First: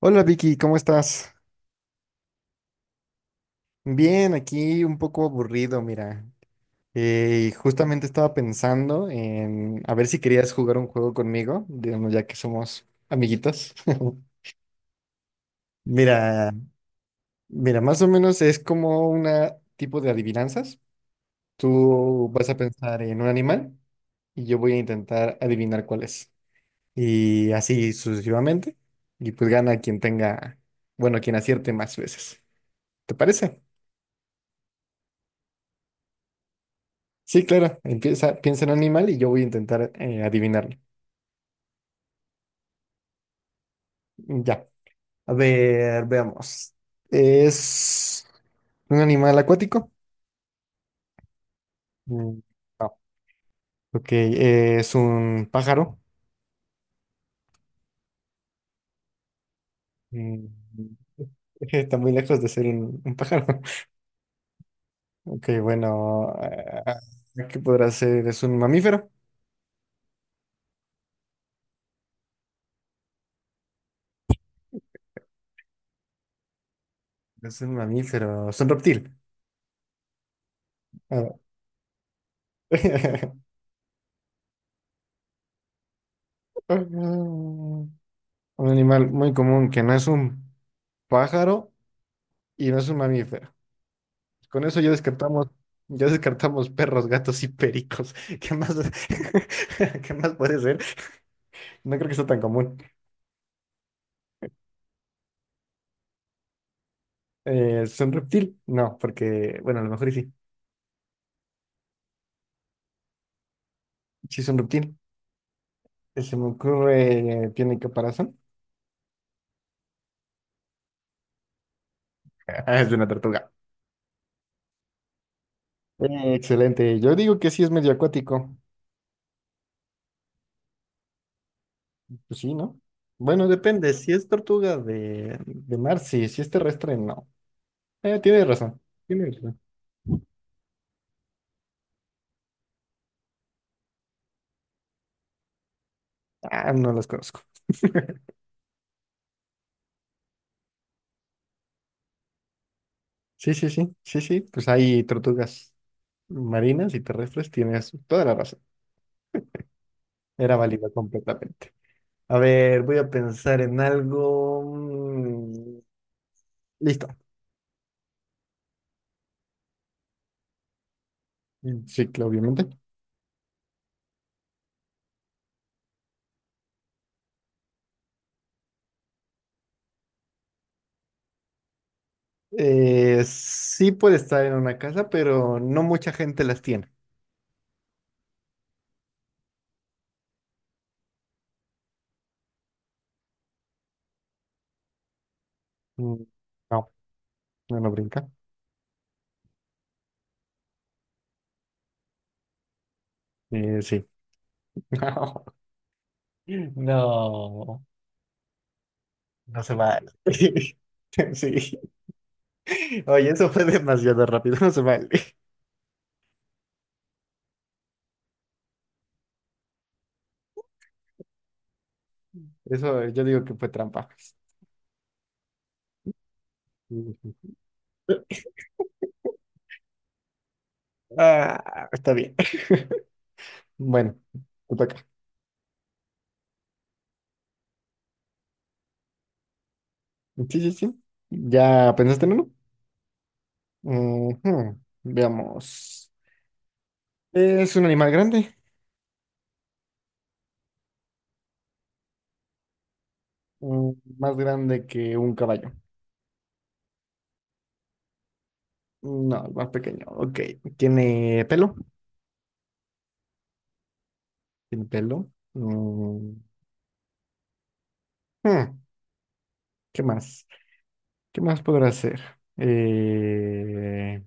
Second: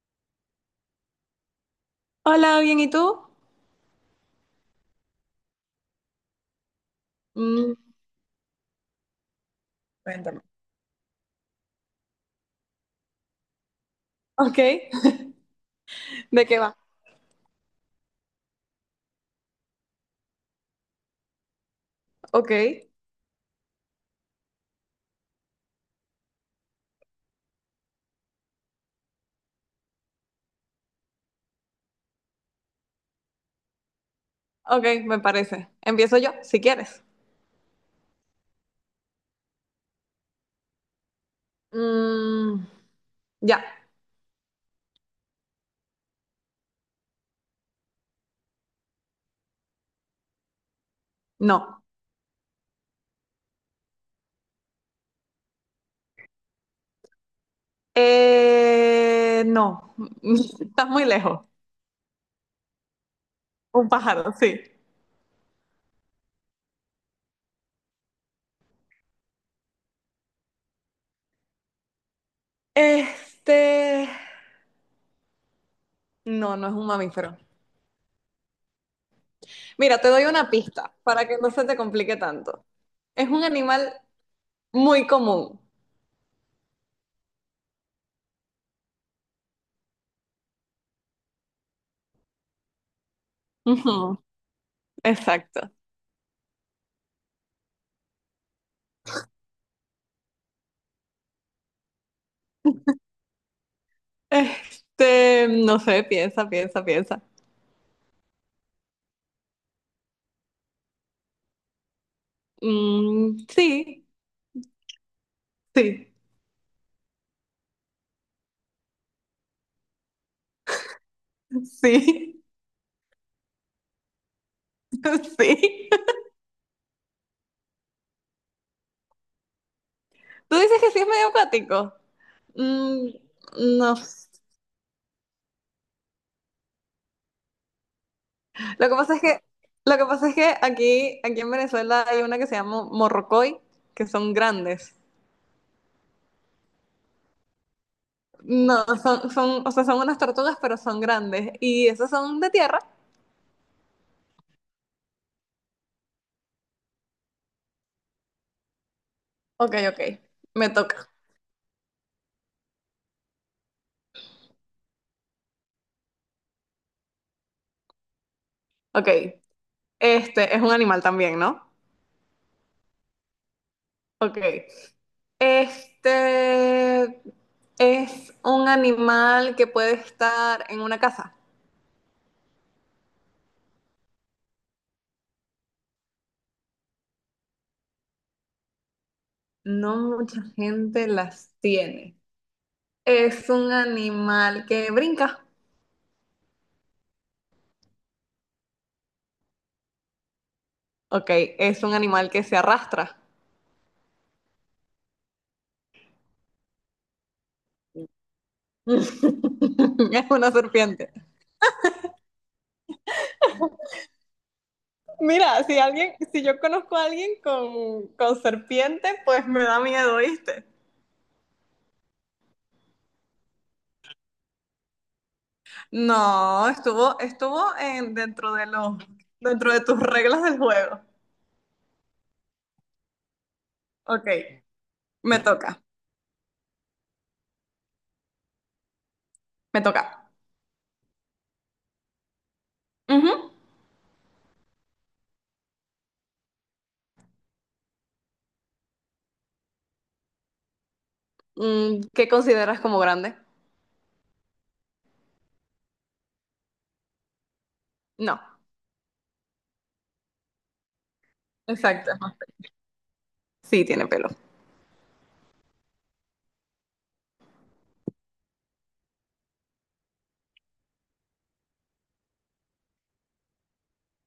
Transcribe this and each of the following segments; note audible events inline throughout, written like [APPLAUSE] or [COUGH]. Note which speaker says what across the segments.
Speaker 1: Hola Vicky, ¿cómo estás?
Speaker 2: Hola, bien, ¿y tú?
Speaker 1: Bien, aquí un poco aburrido, mira.
Speaker 2: Mm,
Speaker 1: Justamente estaba pensando en a ver si
Speaker 2: cuéntame.
Speaker 1: querías jugar un juego conmigo, digamos, ya que somos amiguitos. [LAUGHS]
Speaker 2: Ok, ¿de
Speaker 1: Mira,
Speaker 2: qué va?
Speaker 1: mira, más o menos es como un tipo de adivinanzas. Tú vas
Speaker 2: Ok,
Speaker 1: a pensar en un animal y yo voy a intentar adivinar cuál es. Y así sucesivamente. Y pues gana quien tenga, bueno, quien acierte más veces. ¿Te parece?
Speaker 2: ok, me parece. Empiezo yo, si quieres.
Speaker 1: Sí, claro, empieza, piensa en un animal y yo voy a intentar adivinarlo.
Speaker 2: Mm, ya,
Speaker 1: Ya, a ver, veamos. ¿Es un animal acuático?
Speaker 2: no.
Speaker 1: Mm. Ok, ¿es un pájaro?
Speaker 2: No,
Speaker 1: Mm.
Speaker 2: [LAUGHS] estás muy
Speaker 1: [LAUGHS]
Speaker 2: lejos.
Speaker 1: Está muy lejos de ser un pájaro.
Speaker 2: Un
Speaker 1: [LAUGHS]
Speaker 2: pájaro, sí.
Speaker 1: Ok, bueno, ¿qué podrá ser? ¿Es un mamífero?
Speaker 2: Este, no, no es un mamífero.
Speaker 1: ¿Es un mamífero, es un reptil?
Speaker 2: Mira, te doy una pista
Speaker 1: A
Speaker 2: para que
Speaker 1: ver.
Speaker 2: no se te complique tanto. Es un
Speaker 1: [LAUGHS]
Speaker 2: animal muy común.
Speaker 1: Un animal muy común que no es un pájaro y no es un mamífero.
Speaker 2: Ujú,
Speaker 1: Con eso
Speaker 2: exacto.
Speaker 1: ya descartamos perros, gatos y pericos. [LAUGHS] ¿Qué más, [LAUGHS] qué más puede ser? No creo que sea tan común.
Speaker 2: No sé, piensa, piensa.
Speaker 1: ¿Es un reptil? No, porque, bueno, a lo mejor y sí.
Speaker 2: Mm, sí.
Speaker 1: Sí es un reptil.
Speaker 2: Sí,
Speaker 1: Se me ocurre, ¿tiene caparazón?
Speaker 2: sí,
Speaker 1: [LAUGHS] Es de una tortuga.
Speaker 2: [LAUGHS] sí.
Speaker 1: Excelente. Yo digo que sí es medio acuático.
Speaker 2: Tú dices que sí es medio acuático.
Speaker 1: Pues sí, ¿no?
Speaker 2: Mm,
Speaker 1: Bueno, depende.
Speaker 2: no
Speaker 1: Si
Speaker 2: sé.
Speaker 1: es tortuga de mar, sí. Si es terrestre, no. Tiene razón.
Speaker 2: Lo que pasa es
Speaker 1: Tiene
Speaker 2: que,
Speaker 1: razón.
Speaker 2: lo que pasa es que aquí en Venezuela hay una que se llama morrocoy, que son grandes.
Speaker 1: Ah, no las conozco. [LAUGHS]
Speaker 2: No, son, o sea, son unas tortugas, pero son grandes. Y esas son de tierra.
Speaker 1: Sí, sí, sí, sí, sí, pues hay tortugas marinas y terrestres, tienes toda la razón.
Speaker 2: Ok.
Speaker 1: Era
Speaker 2: Me
Speaker 1: válida
Speaker 2: toca.
Speaker 1: completamente. A ver, voy a pensar en algo. Listo.
Speaker 2: Ok. Este es un animal también, ¿no?
Speaker 1: Sí, claro, obviamente.
Speaker 2: Ok. Este es un animal que puede estar en una casa.
Speaker 1: Sí puede estar en una casa, pero no mucha gente las tiene.
Speaker 2: No mucha gente las tiene. Es un animal que brinca.
Speaker 1: Mm, No, no, no brinca.
Speaker 2: Ok, es un animal que se arrastra.
Speaker 1: Sí. [LAUGHS] No, no,
Speaker 2: [LAUGHS]
Speaker 1: no se vale.
Speaker 2: Es una
Speaker 1: [LAUGHS]
Speaker 2: serpiente.
Speaker 1: Sí. Oye, eso fue demasiado rápido, [LAUGHS] no se vale.
Speaker 2: Mira, si yo conozco a alguien con serpiente, pues me da miedo, ¿viste?
Speaker 1: Eso yo digo que fue trampa.
Speaker 2: No, estuvo, dentro de los, dentro de tus reglas del juego.
Speaker 1: Ah, está bien. Bueno,
Speaker 2: Ok,
Speaker 1: te toca.
Speaker 2: me toca, me toca.
Speaker 1: Sí, sí, sí. ¿Ya pensaste en uno?
Speaker 2: Ujú.
Speaker 1: Ujú. Veamos. ¿Es un animal grande?
Speaker 2: Mm, ¿qué consideras como grande?
Speaker 1: Mm, más grande que un caballo.
Speaker 2: No,
Speaker 1: No, es más pequeño. Ok. ¿Tiene pelo?
Speaker 2: exacto. Sí, tiene pelo.
Speaker 1: ¿Tiene pelo? Mm, hmm, ¿qué más? ¿Qué más podrá hacer? Eh,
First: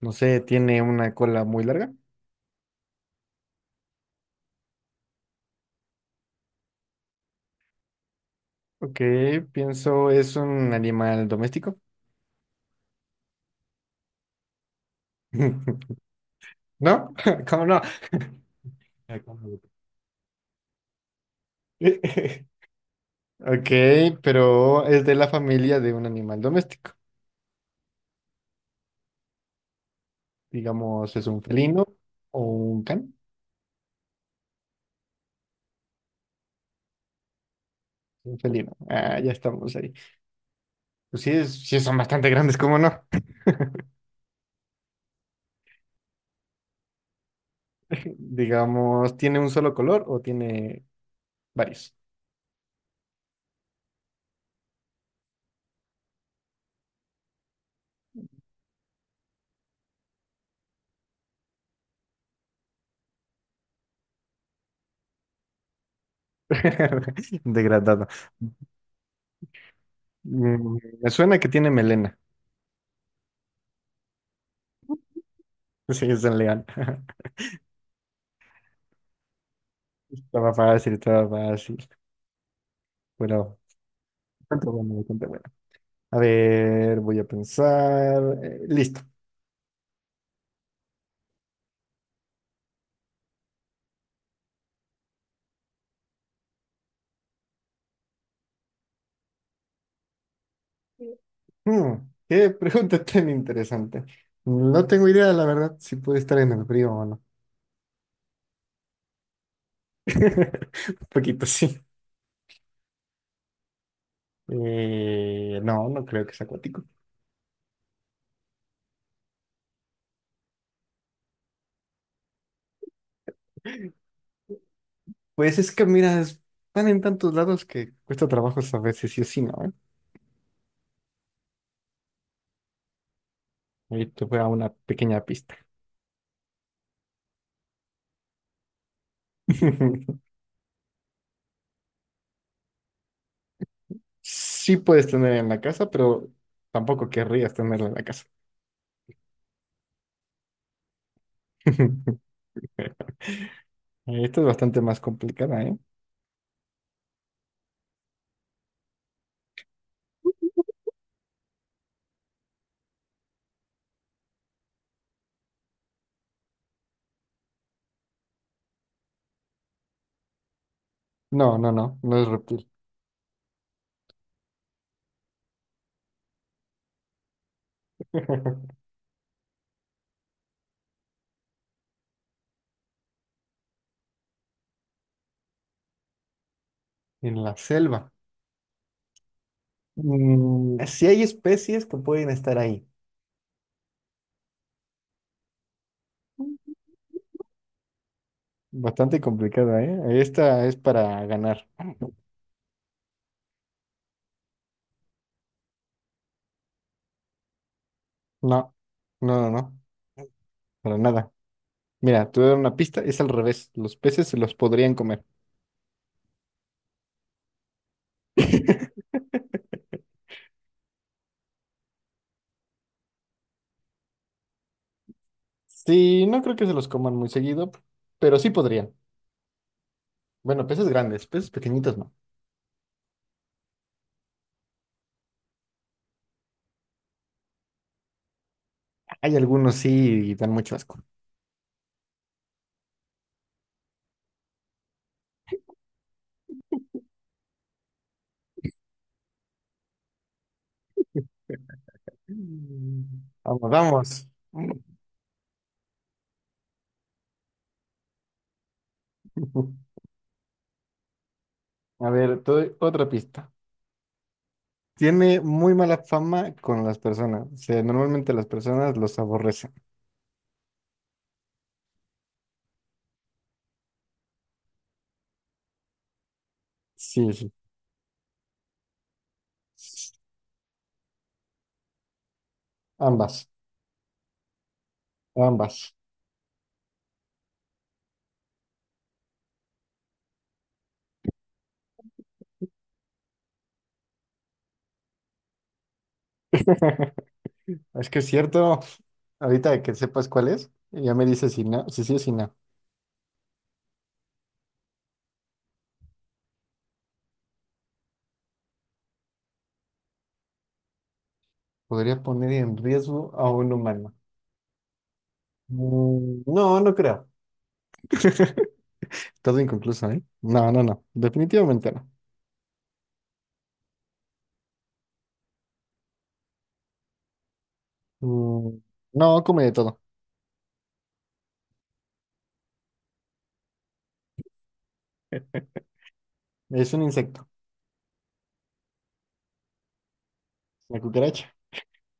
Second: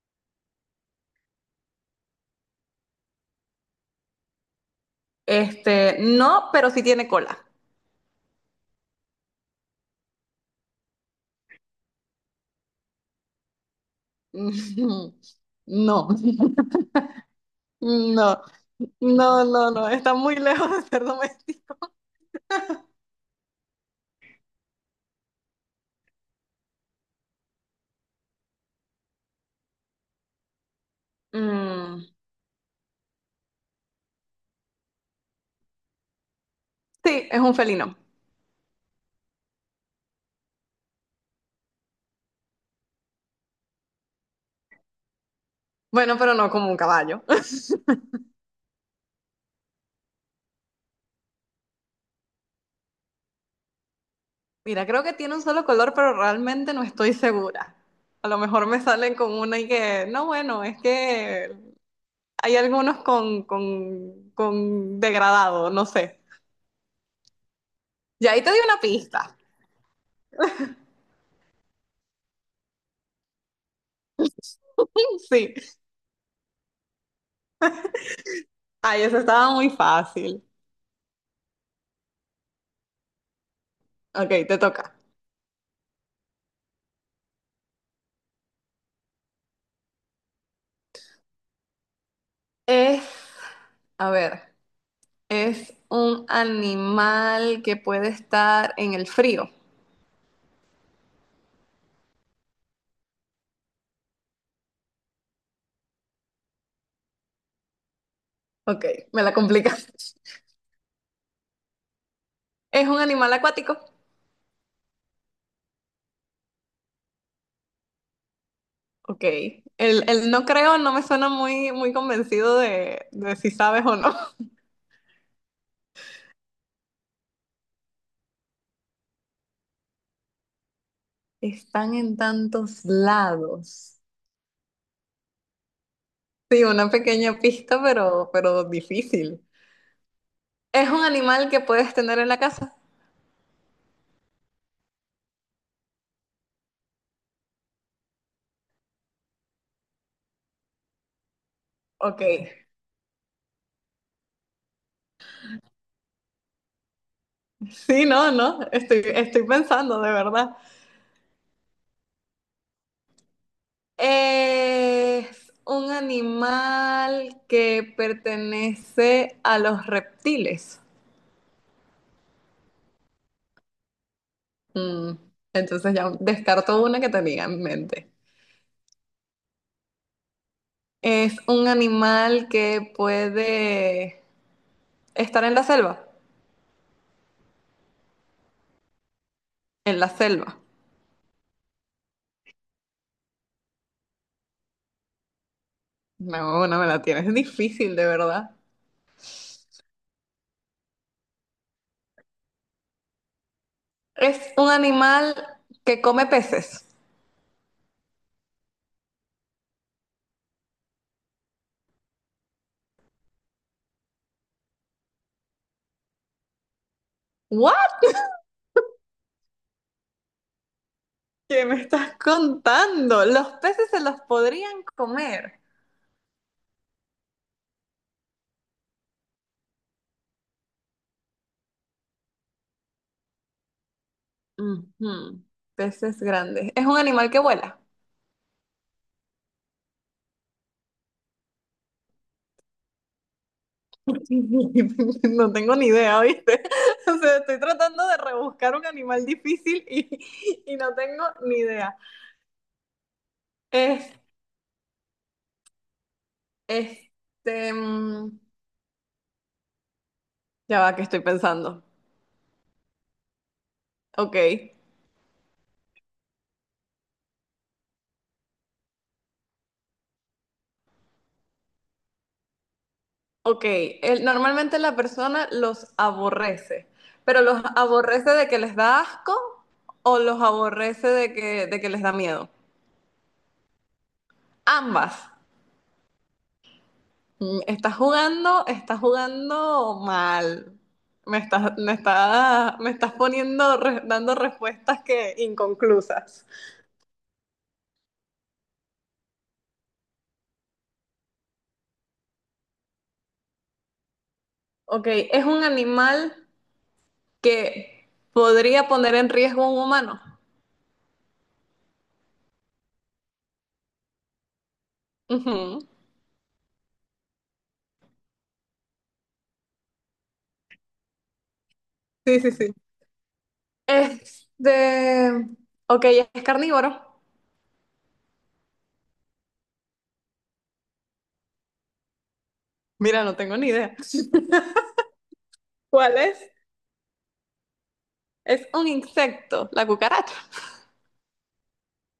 Speaker 1: no sé, ¿tiene una cola muy larga?
Speaker 2: No, pero sí tiene cola.
Speaker 1: Ok, pienso, ¿es un animal doméstico?
Speaker 2: [LAUGHS]
Speaker 1: [LAUGHS]
Speaker 2: No,
Speaker 1: ¿No? [LAUGHS] ¿Cómo
Speaker 2: no, no,
Speaker 1: no?
Speaker 2: no, no, está muy lejos de ser doméstico.
Speaker 1: [LAUGHS] Ok, pero es de la familia de un animal doméstico. Digamos, ¿es un felino
Speaker 2: Mm,
Speaker 1: o un can?
Speaker 2: sí, es un felino.
Speaker 1: Un felino. Ah, ya estamos ahí. Pues sí, es- sí son bastante grandes, ¿cómo no?
Speaker 2: Bueno, pero no como un caballo. [LAUGHS]
Speaker 1: [LAUGHS] Digamos, ¿tiene un solo color o tiene varios?
Speaker 2: Mira, creo que tiene un solo color, pero realmente no estoy segura. A lo mejor me salen con una y que, no, bueno, es que hay algunos con degradado, no sé.
Speaker 1: [LAUGHS] Degradado.
Speaker 2: Y ahí te di una pista.
Speaker 1: Mm, me suena que tiene melena. [LAUGHS]
Speaker 2: [LAUGHS] Sí.
Speaker 1: Sí, es un león. [LAUGHS]
Speaker 2: Ay, eso estaba muy fácil.
Speaker 1: Estaba fácil, estaba fácil. Bueno,
Speaker 2: Ok, te
Speaker 1: bastante bueno,
Speaker 2: toca.
Speaker 1: bastante bueno. A ver, voy a pensar. Listo.
Speaker 2: Es, a ver, es un animal que puede estar en el frío.
Speaker 1: Mm, qué pregunta [LAUGHS] tan interesante. No tengo idea, la verdad, si puede estar en el frío o no.
Speaker 2: Ok, me la complicas. [LAUGHS]
Speaker 1: [LAUGHS] Un poquito sí.
Speaker 2: Es un animal acuático.
Speaker 1: No, no creo que sea acuático.
Speaker 2: Ok, el no creo no me suena muy, muy convencido de si sabes o no.
Speaker 1: Pues es que, mira, están en tantos lados que cuesta trabajo saber si sí o si no, ¿eh?
Speaker 2: [LAUGHS] Están en tantos lados.
Speaker 1: Ahí te voy a una pequeña pista.
Speaker 2: Sí, una pequeña pista, pero difícil.
Speaker 1: [LAUGHS]
Speaker 2: Es un animal que puedes tener en la casa.
Speaker 1: Sí puedes tener en la casa, pero tampoco querrías tenerla en la casa. [LAUGHS]
Speaker 2: Ok,
Speaker 1: Esta es bastante más complicada, ¿eh?
Speaker 2: [LAUGHS] sí, no, no, estoy pensando de verdad. Es un animal que pertenece a los reptiles.
Speaker 1: No, no, no, no es reptil.
Speaker 2: Mm, entonces ya descarto una que tenía en mente.
Speaker 1: [LAUGHS]
Speaker 2: Es un animal que puede estar en la selva.
Speaker 1: En la selva.
Speaker 2: En la selva.
Speaker 1: Mm, sí hay especies que pueden estar ahí.
Speaker 2: No, no me la tienes. Es difícil, de verdad.
Speaker 1: Bastante complicada, ¿eh? Esta es para ganar.
Speaker 2: Es un animal que come peces.
Speaker 1: No, no, no, no, para nada. Mira, te voy a dar una pista, es al revés. Los peces se los podrían comer.
Speaker 2: ¿What? ¿Qué me estás contando? Los peces se los podrían comer.
Speaker 1: Sí, no creo que se los coman muy seguido, pero sí podrían. Bueno, peces grandes, peces pequeñitos no.
Speaker 2: Ujú. Peces grandes. ¿Es un animal que vuela?
Speaker 1: Hay algunos sí y dan mucho asco.
Speaker 2: [LAUGHS] No tengo ni idea, ¿viste? [LAUGHS] O sea, estoy tratando de rebuscar un animal difícil [LAUGHS] y no tengo ni idea.
Speaker 1: Mm. Vamos,
Speaker 2: Es,
Speaker 1: vamos.
Speaker 2: este, mm,
Speaker 1: [LAUGHS]
Speaker 2: ya va, que estoy pensando.
Speaker 1: A ver, te doy otra pista.
Speaker 2: Ok,
Speaker 1: Tiene muy mala fama con las personas. O sea, normalmente las personas los aborrecen.
Speaker 2: ok. Normalmente la persona los aborrece,
Speaker 1: Sí,
Speaker 2: pero
Speaker 1: sí.
Speaker 2: los aborrece de que les da asco o los aborrece de que les da miedo.
Speaker 1: Ambas,
Speaker 2: Ambas.
Speaker 1: ambas.
Speaker 2: Mm, estás jugando, estás jugando mal. Me estás poniendo, dando respuestas que inconclusas.
Speaker 1: [LAUGHS] Es que es cierto. Ahorita que sepas cuál es, ya me dices si no, si sí o si no.
Speaker 2: Ok, es un animal que podría poner en riesgo a un humano.
Speaker 1: Podría poner en riesgo a un humano.
Speaker 2: Ujú.
Speaker 1: Mm, no, no creo. [LAUGHS] Todo inconcluso, ¿eh? No, no, no. Definitivamente no.
Speaker 2: Sí, sí, sí. Este, ok, es carnívoro.
Speaker 1: Mm, no, come de todo.
Speaker 2: Mira, no tengo ni idea. ¿Cuál es?
Speaker 1: Es un insecto.
Speaker 2: Es un insecto, la cucaracha.
Speaker 1: La cucaracha.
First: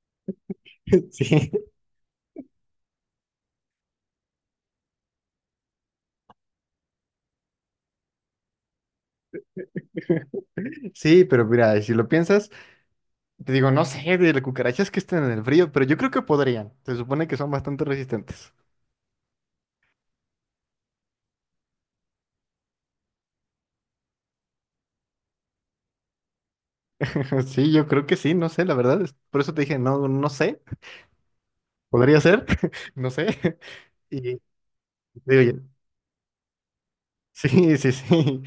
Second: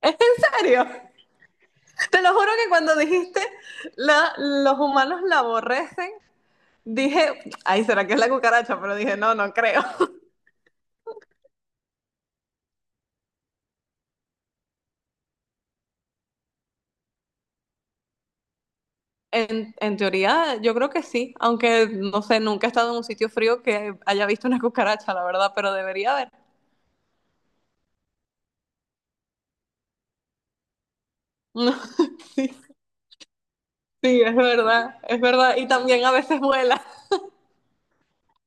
Speaker 2: ¿Es en serio?
Speaker 1: [LAUGHS] Sí.
Speaker 2: Te lo juro que cuando dijiste la, los humanos la aborrecen, dije, ay, ¿será que es la cucaracha? Pero dije, no, no creo. [LAUGHS]
Speaker 1: [LAUGHS] Sí, pero mira, si lo piensas. Te digo, no sé de las cucarachas que estén en el frío, pero yo creo que podrían. Se supone que son bastante resistentes.
Speaker 2: En teoría, yo creo que sí, aunque no sé, nunca he estado en un sitio frío que haya visto una cucaracha, la verdad, pero debería haber.
Speaker 1: [LAUGHS] Sí, yo creo que sí, no sé, la verdad. Es- Por eso te dije, no, no sé. Podría
Speaker 2: [LAUGHS]
Speaker 1: ser,
Speaker 2: Sí,
Speaker 1: [LAUGHS] no sé. [LAUGHS]
Speaker 2: sí, es
Speaker 1: Y
Speaker 2: verdad, es
Speaker 1: te digo,
Speaker 2: verdad. Y
Speaker 1: ya-
Speaker 2: también a veces vuela.
Speaker 1: [LAUGHS] sí, sí, sí.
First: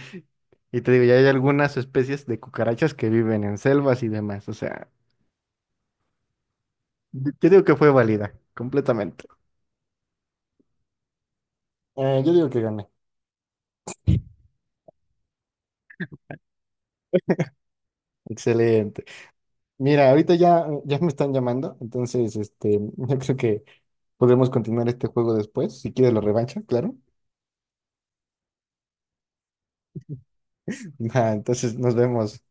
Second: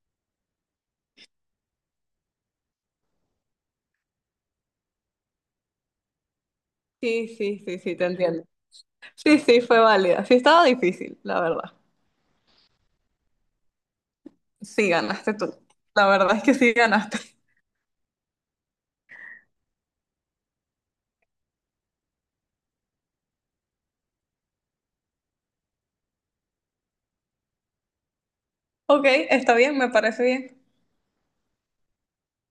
Speaker 1: Y te digo, ya hay algunas especies de cucarachas que viven en selvas y demás. O sea,
Speaker 2: Sí,
Speaker 1: yo
Speaker 2: sí,
Speaker 1: digo que
Speaker 2: sí,
Speaker 1: fue
Speaker 2: sí, te
Speaker 1: válida,
Speaker 2: entiendo.
Speaker 1: completamente.
Speaker 2: Sí, sí, fue válida. Sí, estaba difícil, la verdad.
Speaker 1: Yo digo que gané.
Speaker 2: Sí, ganaste tú. La verdad es que sí ganaste.
Speaker 1: Excelente. Mira, ahorita ya, ya me están llamando, entonces [LAUGHS] yo creo que podremos continuar este juego después, si quieres la revancha, claro.
Speaker 2: [LAUGHS] Ok, está bien, me parece bien.
Speaker 1: [LAUGHS] Va, entonces nos vemos.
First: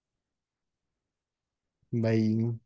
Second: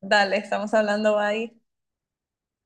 Speaker 2: Dale, estamos hablando ahí.
Speaker 1: Bye.